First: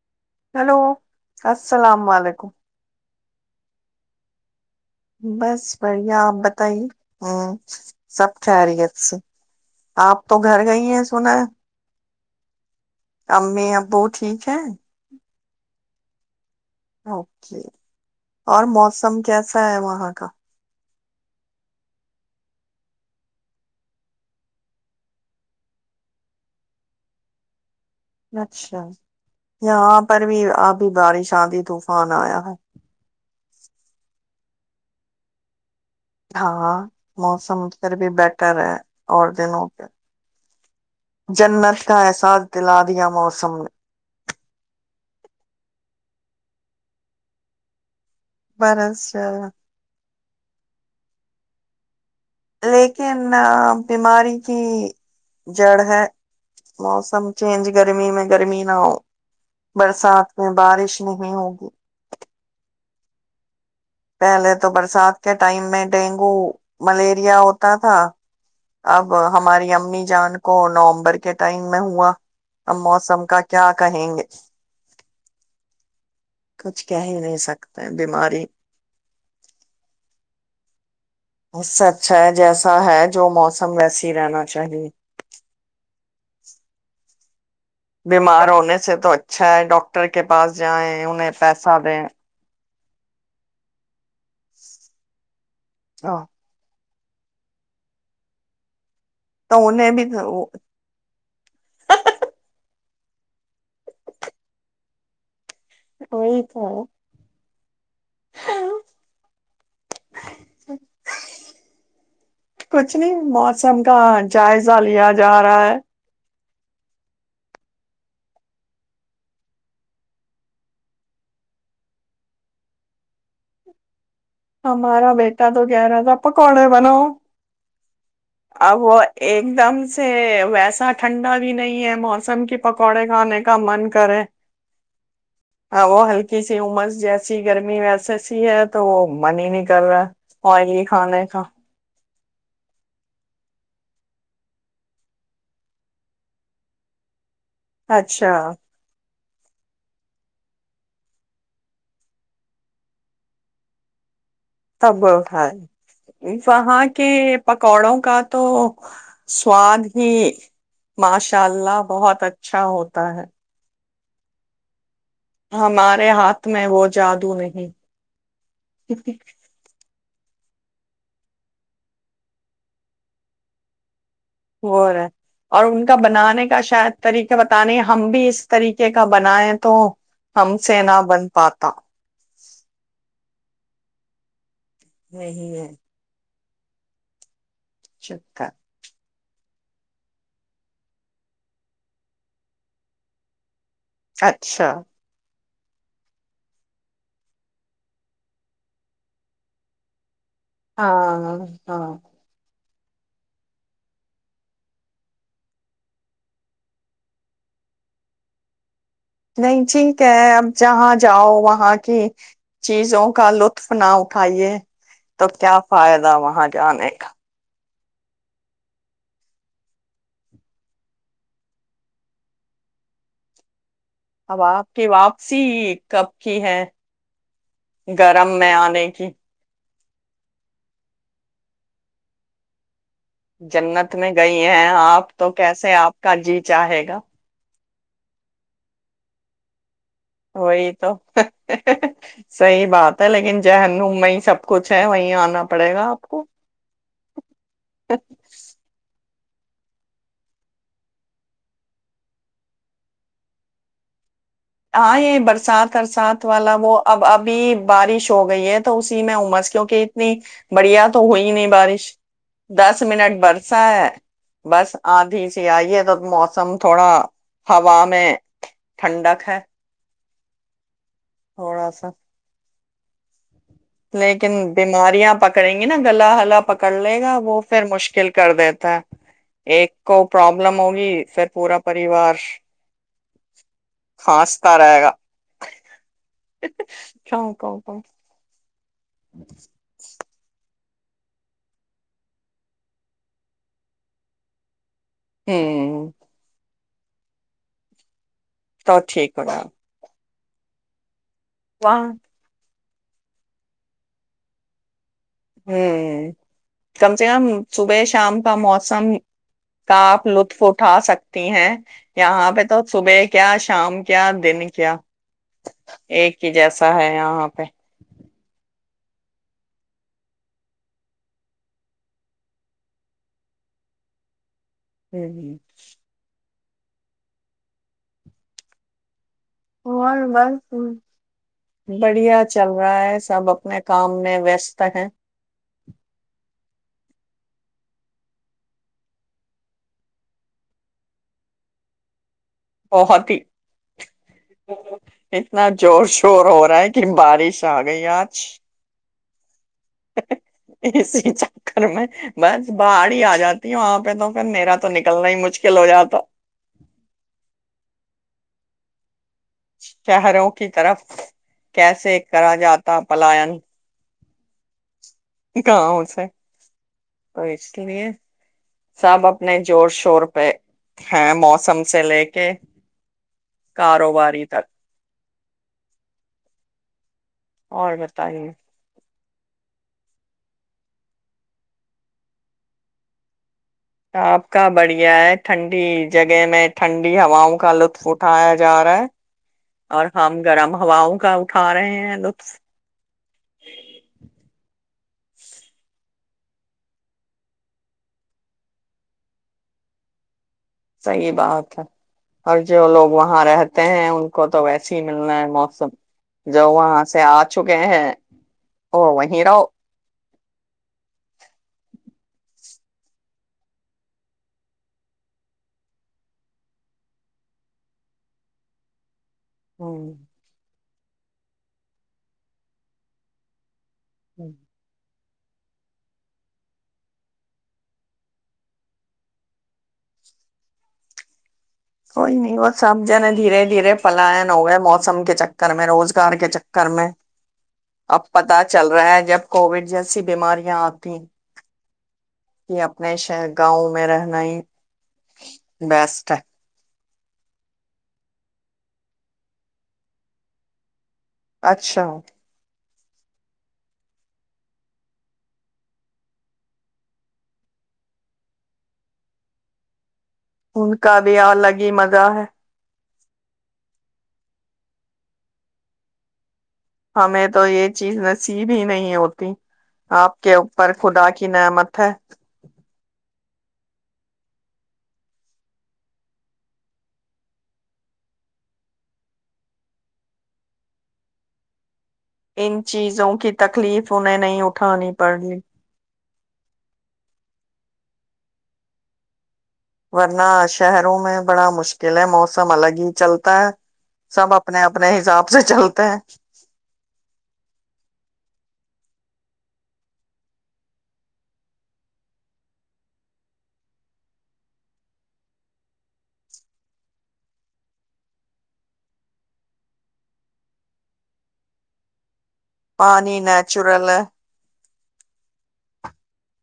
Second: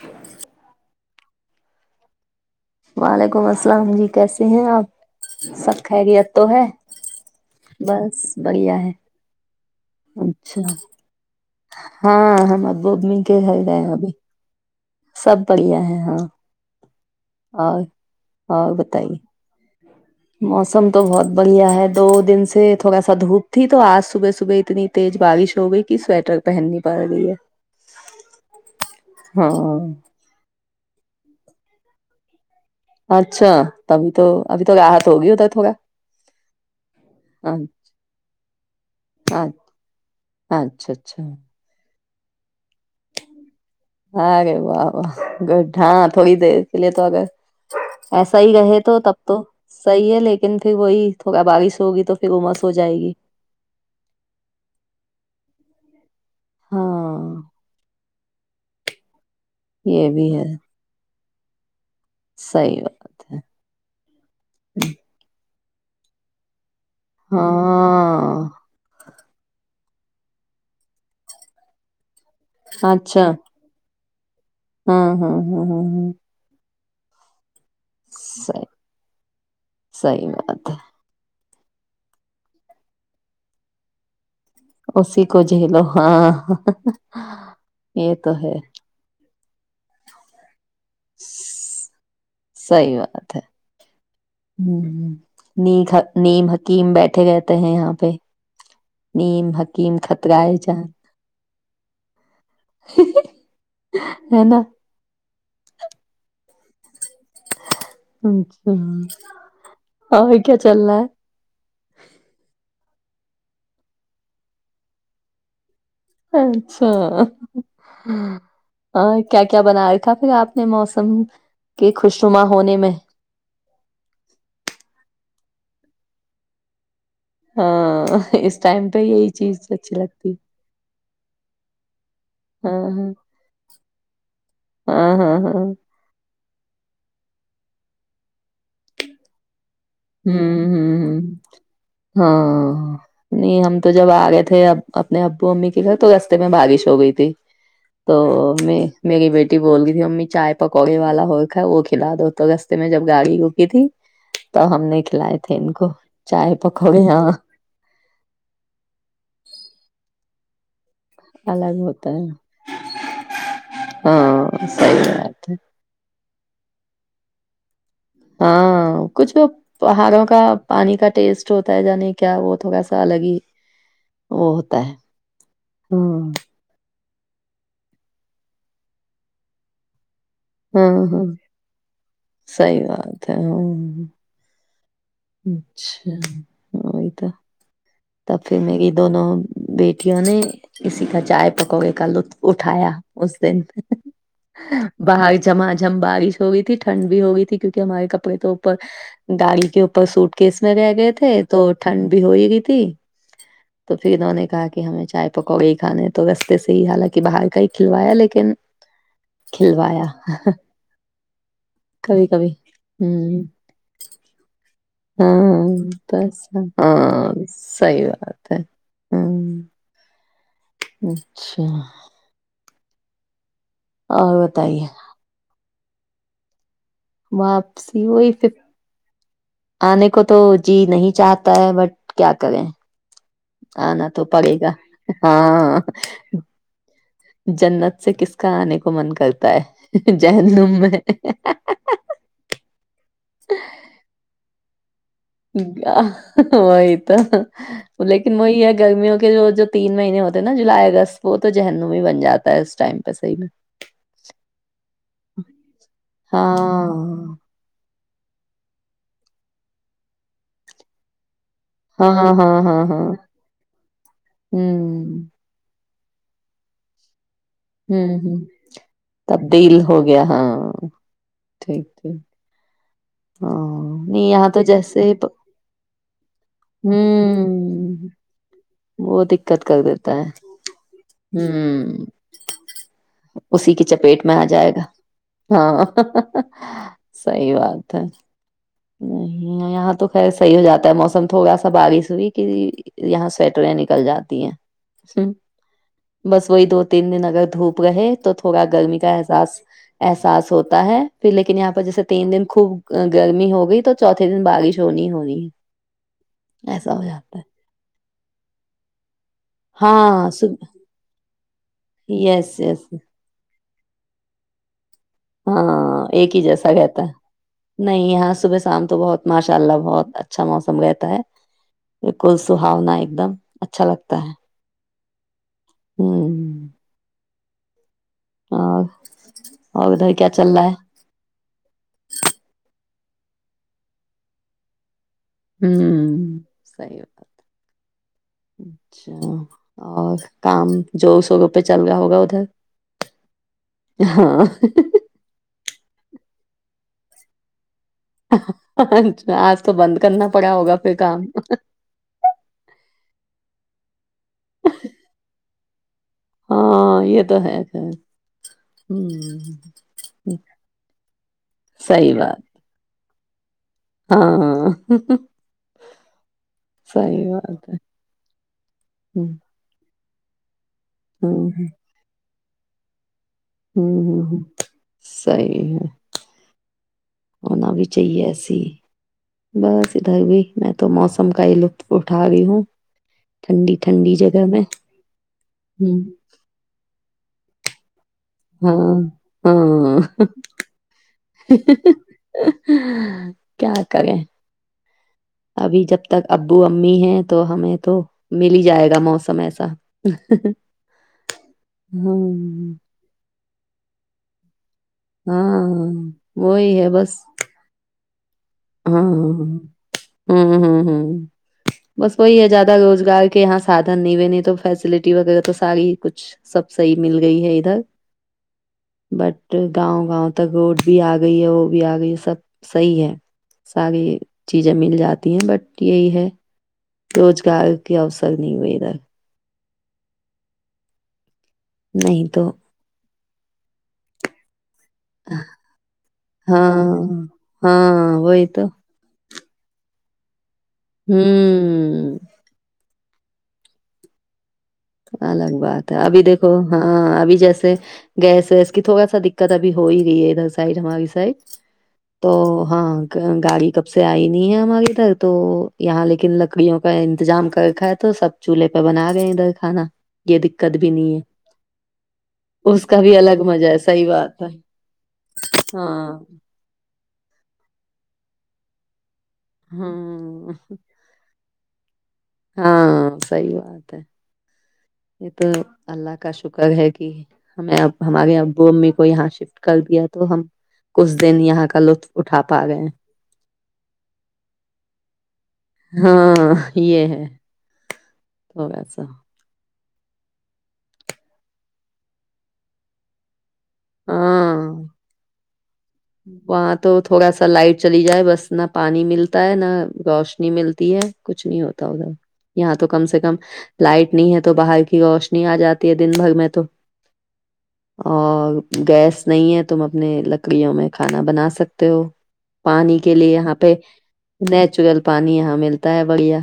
ہچ [unintelligible] ہیلو السلام علیکم وعلیکم السلام جی کیسے ہیں آپ بس سب بڑھیا خیریت آپ تو ہے بتائیے ہ بس سب بڑھیا ہے خیریت سے آپ تو اچھا۔ گھر گئی ہیں سنا ہے ہاں ہم ابو ابمی کے گھر امی گئے ہے ابو ابھی۔ ٹھیک ہیں سب۔۔۔ بڑھیا ہیں ہے ہاں۔ اوکے اور اور موسم کیسا ہے وہاں۔۔۔ کا موسم۔۔۔ تو بہت بڑھیا ہے۔ دو دن سے تھوڑا سا دھوپ تھی۔ تو آج صبح صبح اتنی تیز بارش ہو گئی کہ سویٹر پہننی پڑ گئی ہے۔ اچھا ہاں یہاں پر بھی اب۔۔۔ بارش اندھی طوفان آیا ہے۔ اچھا تبھی تو ابھی تو راحت ہوگی ادھر تھوڑا۔ ہاں ہاں، موسم پھر بھی بیٹر ہے اور ہاں، دنوں پہ۔ اچھا اچھا جنت۔۔۔ کا احساس۔۔۔ دلا دیا موسم نے۔ ارے واہ واہ گڈ ہا تھوڑی دیر کے لیے تو اگر۔ ایسا ہی رہے برس تو تب تو جایا۔ صحیح ہے لیکن۔۔۔۔ لیکن پھر وہی تھوڑا بارش ہوگی تو۔۔۔ پھر امس ہو جائے گی لیکن بیماری کی۔۔۔۔ جڑ ہے۔ ہاں موسم چینج گرمی میں۔۔۔ گرمی نہ ہو۔ یہ بھی برسات ہے میں بارش نہیں۔ [unintelligible] صحیح بات ہے۔ پہلے تو برسات کے ٹائم۔۔۔۔ میں ڈینگو۔۔۔۔ ملیریا ہوتا تھا۔ ہاں اب۔۔۔۔ ہماری امی جان کو نومبر کے ٹائم میں ہوا۔ اب موسم کا کیا کہیں گے۔ [unintelligible] ہمم ہمم ہمم ہممم۔ کچھ کہہ ہی نہیں سکتے۔۔۔۔ بیماری صحیح۔ صحیح بات ہے۔ اس سے اچھا ہے جیسا ہے جو موسم ویسے ہی رہنا چ۔۔۔ اس ہی کو جھیلو۔ ہاں۔ [unintelligible] تو بیمار ہے ہونے سے تو اچا۔۔۔ اچھا ہے ڈاکٹر کے پاس جیں انہیں پیسہ دیں صحی بات ہے ہ ہ نی تو نیم حکیم بیٹھ بیٹھے گتے ہیں یہاں پہ نیم انہیں حکیم بھی خطرائے جان ہے نا [unintelligible] یہ تو ہے [inaudible] اچھا اور کیا چل رہا ہے کچھ نہیں موسم کا جائزہ لیا جا رہا ہے اچھا ہ کیا کیا بنایا تھا پھر آپ نے موسم کے خوشنما ہونے میں ہمارا بیٹا تو گہ رہا تھا آپ کون ہے بنو ہ [unintelligible] ا وہ ایک دم سے ویسا ٹھنڈا بھی نہیں ہے موسم کی ہاں پکوڑے ہاں کھانے کا من کرے ہاں ہاں ہاں ا ہوں وہ ہلکا کسی عمرس جیسی گرمی ویس سی ہے تو وہ من ہی نہیں کر کر رہا آئلی ہی ہوں کھانے کا [unintelligible] ہاں نہیں ہم تو جب آ گئے تھے اپنے ابو امی کے گھر تو رستے میں بارش ہو گئی تھی تو اچھا میں [unintelligible] میری بیٹی بول گئی تھی امی چائے پکوڑے والا ہو وہ کھلا دو تو رستے میں جب گاڑی کوکی تھی تو ہم نے تب کھلائے ہے تھے ان کو چائے وہاں پکوڑے کے ہاں پکوڑوں کا تو سواد ہی ماشاء الگ اللہ ہوتا بہت ہے اچھا ہوتا ہے ہاں صحیح بات ہے ہمارے ہاتھ میں وہ جادوں نہیں ہاں کچھ پہاڑوں کا پانی کا ٹیسٹ ہوتا ہے نہیں کیا وہ تھوڑا سا الگ ہی ہوتا وہ ہے رہا اور ان کا ہاں، بنانے کا شاید [unintelligible] طریقے بتے ہم بھی اس طریقے کا بنائیں تو ہم سے ہاں نہ ہاں بن پاتا سی بات ہے ہاں ہوں ہ [unintelligible] نہیں ہے اچھا ہاں یہ تو تب چکر پھر میری دونوں بیٹیوں نے اسی کا چائے پکوڑے کا لطف اٹھایا اس دن اچھا [inaudible] جھما جھم بارش ہو گئی تھی ٹھنڈ بھی ہو گئی تھی کیونکہ ہمارے کپڑے تو اوپر گاڑی کے اوپر سوٹ کیس میں رہ گئے تھے ہاں تو ہاں ٹھنڈ بھی ہوئے گی ت تو پھر انہوں نے کہا کہ ہمیں چائے پکا گ ہی کھانے تو رستے سے ہی حالانکہ باہر کا ہی کھلوایا لیکن نہیں ٹھیک کھلوایا ہے اب جہاں جاؤ وہاں کی کبھی کبھی چیزوں کا ہوں لطف نہ اٹھائیے تو کیا ہاں فائدہ بس وہاں جانے کا ہاں صحی بات ہے ہ اچھا اب اور آپ بتائیے کے واپسی کب کی ہے واپسی وہی گرم پھر میں آنے کی آنے کو تو جی نہیں چاہتا ہے بٹ کیا کریں جنت آنا میں تو گئی پڑے ہیں گا آپ تو کیسے ہاں آپ کا جی چاہے گا جنت سے کس کا آنے کو من کرتا ہے وہی جہنم تو میں صحی بات ہے لیکن جن میں سب کچھ چ وہائی وہی تو لیکن وہی ہے گرمیوں جو تین مہینے ہوتے ہیں نا جولائی اگست وہ تو جہن بھی بن جاتا ہے اس ٹائم پہ صحیح میں ہاں یہ برسات ارسات والا وہ ہاں اب ابھی بارش ہو گئی ہے تو اسی میں عمرس کیوںکہ اتنی بڑھیا تو ہوئی نہیں بارش ہاں ہاں ہاں دس ہاں ہاں منٹ برسا ہے بس ہوں آدھی سے آئیے تو موسم تھوڑا ہوا میں ٹھنڈک ہے دل ہو گیا ہاں اوروڑا ٹھیک سا ٹھیک ہاں نہیں لیکن یہاں تو بیماریاں جیسے پ- پکڑیں گی نا گلا ہلا پکڑ لے گا وہ پھر مشکل ہوں کر دیتا ہے وہ دقت ایک کر کو دیتا ہے پروابلم ہوگی پھر پورا ہوں پریوار اسی کی چپیٹ میں آ کھانستا جائے رہے گا ہاں کیوں صی کیوں کیوں بات ہے نہیں یہاں تو خسے صحی ہو جاتا ہے موسم تو ہوگا سا بارش ہوئی کہ یہاں سویٹریں نکل جاتی ہیں ہوں بس وہی دو تین دن اگر دھوپ گے تو تھوڑا گرمی ٹھیک کا ہو رہا احساس احساس ہوتا ہے پھر لیکن یہاں واہ پر جیسے تین دین خوب ا گرمی ہوگی تو چوتے دن باریش ہوں کم ایسا ہو سے کم جاتا ہے صبح شام کا موسم کاپ ہاں لطف اٹھا سکتی ہیں یہاں پہ یس تو یس صبح کیا شام کیا دین کیا ہاں ایک ہی جیسا رہتا نہیں یہاں صبح سے شام تو بہت ماشاء اللہ بہت اچھا موسم رہتا ہے بالکل سہاونا ایک دم اچھا لگتا ہے ہوں ہ ہ [inaudible] ہاں اور بتائے کیا چل رہا ہے بڑھیا چل رہا ہے سب اپنے کام میں ویست ہیں ہ سی بات اچھا اور کام جو سوگ پہ چل رہا ہوگا ادھر بہت ہی ہاں اتنا جوش وو روح رہا ہے کہ بارش آگ گئی آج اچھا آج تو بند کرنا پڑا ہوگا پھر اسی کام چکر میں بس باہر ہی آ جاتی ہوں وہاں پہ تو پھر میرا تو نکلنا ہی مشکل ہو جاتا تو ہاں یہ تو ہے خیر ہمم شہروں کی طرف کیسے صحیح کرا بات جاتا پلائن [inaudible] ہاں گاؤ سے تو صحیح اس بات ہے لیے سب ہمم اپنے زور شور پ ہ ہمم موسم ہمم سے لے کے کاروباری تک صیح ہے ہونا اور بھی چاہیے بتائیے ای س بس ادھر بھی میں تو موسم کا ہی لطف اٹھا رہی ہوں ٹھنڈی ٹھنڈی آپ جگہ کا میں بڑھیا ہے ٹھنڈی ہمم جگہ میں ٹھنڈ ہاؤ کلو فٹ [unintelligible] ہاں ہاں ہم گرم ہواؤں کا اٹھا رہے ہیں لطف کیا کریں ابھی جب تک ابو امی ہیں تو ہمیں تو مل ہی جائے گا موسم ایسا صحی بات ہے اور جو ہمم لوگ وہاں رہتے ہیں ان کو تو ویسی ہی نہیں ملنا ہے موسم ہاں جب وہی وہاں ہے سے بس آ چکے ہیں وہ ہاں وہیں ہاں رہو ہاں ہوں ہ ہ بس وہی ہے ج [unintelligible] روزگار کے یہاں سادھن نہیں بنے تو فیسلٹی وغیرہ تو ساری کچھ سب صحی مل گئی ہے ادھر بٹ ہ گاؤں گاؤں ت گڈ بھی آ گئی ہے وہ بھی آ گئی ہے سب صحیح ہے ساری ہ چیزیں مل جاتی ہیں بٹ یہی ہے روزگار کے اوسر نہیں ویدا کوئی نہیں وہ سمج جنے دھیرے دھیرے پائن ہو گئے موس موسم کے چکر میں روزگار کے چکر میں ہاں اب ہاں پتا وہی تو چل رہا ہے جب کووڈ جیسی بیماریاں آتی ہوں [unintelligible] ہاں [unintelligible] کہ اپنے ش گاؤں میں رہنا ہی الگ بات ہے ابھی دیکھو ہاں ابھی جیسے گیس ویس کی تھوڑا سا دقت ابھی ہو ہی رہی ہے ادھر سائڈ ہماری سائ اچھا تو ہاں گاڑی کب سے آئی نہیں ہے ہمارے ادھر تو یہاں لیکن لکڑیوں کا انتظام کرکھا ہے تو سب چولہے پہ بنا گئے ادھر کھانا یہ ان دقت کا بھی نہیں ہے الگ ہی مزہ ہے اس کا بھی الگ مزہ ہے صحی بات ہے ہاں ہمیں تو یہ چیز نصیب ہی نہیں ہوتی آپ کے ہاں اوپر خدا کی نعمت اٹھ ہاں صی بات ہے یہ تو اللہ کا شکر ہے کہ ہمیں اب ہمارے ابو امی کو یہاں شفٹ کر دیا تو ہم کھ دن یہاں کا لطف اٹھا ان پا رہے ہیں چیزوں کی تک تکلیف انہیں نہیں اٹھانی پڑی ہاں یہ ہے تو ویسا ورنہ شہروں میں بڑا مشکل ہے موسم الگ ہی چلتا ہے سب اپنے ہاں اپنے حساب سے چلتے ہیں وہاں تو تھوڑا سا لائٹ چلی جائے بس نہ پانی ملتا ہے نہ روشنی ملتی ہے کچھ نہیں ہوتا ادھر یہاں تو کم سے کم لائٹ نہیں ہے تو باہر کی روشنی آ جاتی ہے دن بھر میں تو اور گیس نہیں ہے تم اپنے لکڑیوں میں کھانا بنا سکتے ہو پانی کے لیے یہاں پہ نیچورل ہے چگل پانی یہاں ملتا ہے بڑھیا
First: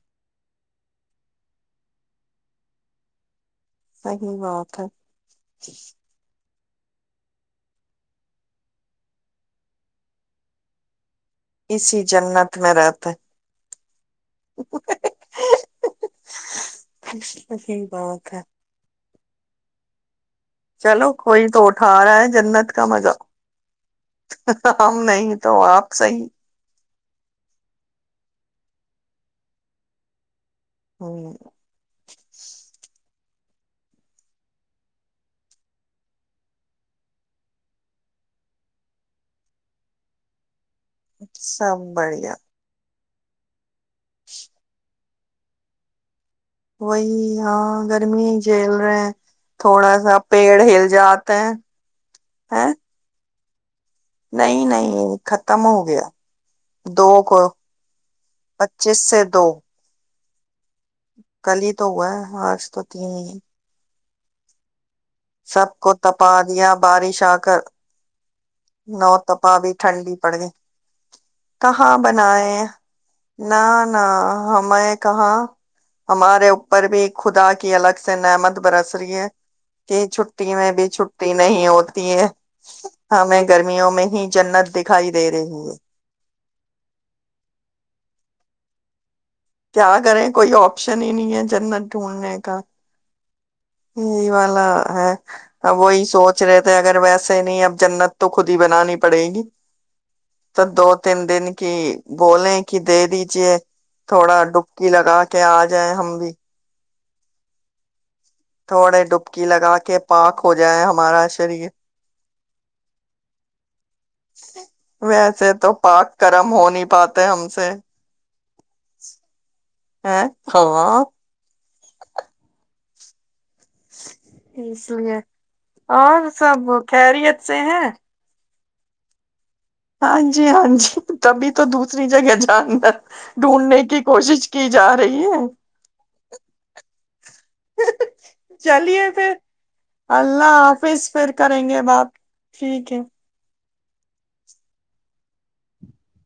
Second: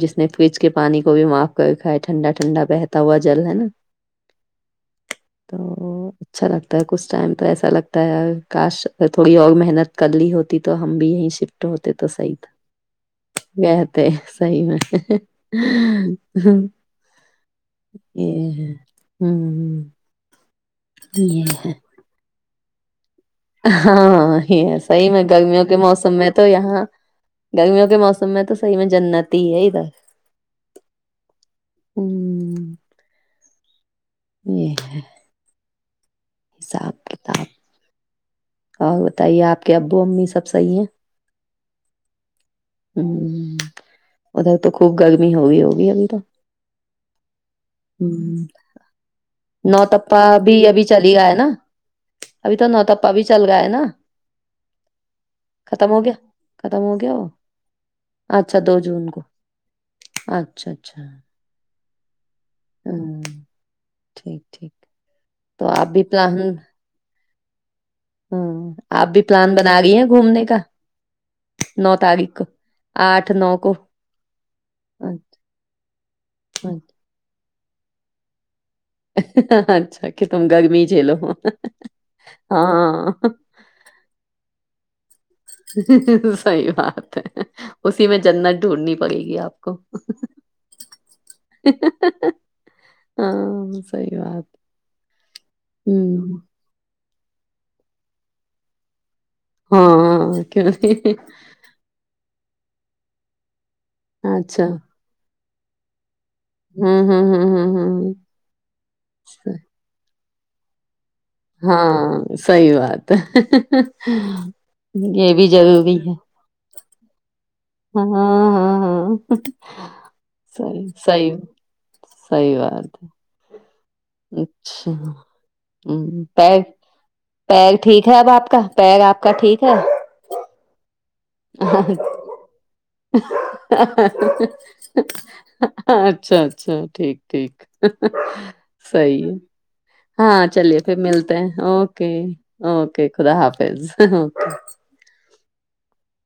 جس نے فریج کے پانی کو بھی معاف کر کھاائے ٹھنڈا ٹھنڈا بہتا ہوا جل ہے نا صحی بات ہے تا کچھ ٹائم تو ایسا لگتا ہے کاش تھوڑی اور محنت کر لی ہوتی تو ہم بھی یہیں سے شفٹ ہوتے اسی تو سی جنت میں رہتے تھا کہتے سی میں ہیں، صحیح بات ہے ہ ہ چلو کوئی تو اٹھا رہا ہے جنمات کا مجا ہاں ہی صحیح میں تو گرمیوں کے آپ موسم صحیح میں تو یہاں گرمیوں کے موسم میں تو صحیح میں جنت ہی ہے ادھر ہاں ہوں یہ ہے حساب کتاب اور بتائیے آپ کے ابو امی سب صحیح ہیں سب بڑھیا ہ ادھر تو خوب گرمی ہوگئی ہوگی ابھی تو وہی ہاں گرمی ہ ہی جھیل رہے ہیں تھوڑا سا نوتپا بھی پیڑ ابھی ہل چل ہی گیا جاتے ہے نا ہیں ابھی ہے تو نوتپا بھی چل گا ہے نا نہیں نہیں ختم ہو گیا ختم ہو دو گیا وہ کو اچھا دو پچیس جون سے کو دو اچھا اچھا کل ہی تو ہوا ہے آج تو تین ہوں ہی ٹھیک ٹھیک تو سب آپ کو بھی تپا پلان دیا بارش آ کر ہوں آپ نو بھی پلان تپا بنا رہی ہیں ٹھنڈی پڑ گئی گھومنے کا نو کہاں تاریخ کو بنائیں آٹھ نو نہ کو نہ ہمیں اچھا کہاں ہمارے اوپر بھی خدا کی الگ سے نعمت برت اچھا کہ تم گرمی ج لو چھٹی نہیں ہوتی ہے ہاں ہمیں گرمیوں میں ہی جنت د دکھائی دے رہے ہے صحی بات ہے اسی میں جنت ڈھونڈنی پڑے گی آپ کو کیا کریں کوئی آپشن ہی نہیں ہے جنمت ڈھونڈنے کا ہاں صحیح یہی بات والا ہے اب وہی ہوں سوچ رہے تھے اگر ویسے نہیں اب جنت تو خود ہی بنانی پڑے گی ہاں تو کیوں دو نہیں تین دن کی بولیں کہ دے دیجیے تھوڑا اچھا ڈبکی لگا کہ آ جائیں ہم بھی ہاں ہاں ہاں ہاں ہاں ہ [unintelligible] تھوڑے ڈبکی لگا کے پاک ہو جائے ہمارا شریر ہاں سی بات ہے یہ بھی ویسے تو ضروری ہے پاک کرم ہو نہیں پاتے ہم سے ہ ہاں ہاں ہاں ہیں سی ہاں سی سی بات کررد [unintelligible] اس لیے اور ہمم سب پیر خریت سے ہیں پگ آپ کا ٹھیک ہے ہاں جی ہاں جی تبھی تو دوسری جگہ جاننا ڈھونڈنے کی کوشش کی جا رہی ہے اچھا اچھا ٹھیک ٹھیک چلیے صحیح ہے پھر ہاں اللہ چلیے پھر حافظ ملتے ہیں کریں گے اوکے بات ٹھیک ہے اوکے خدا حافظ ک [unintelligible]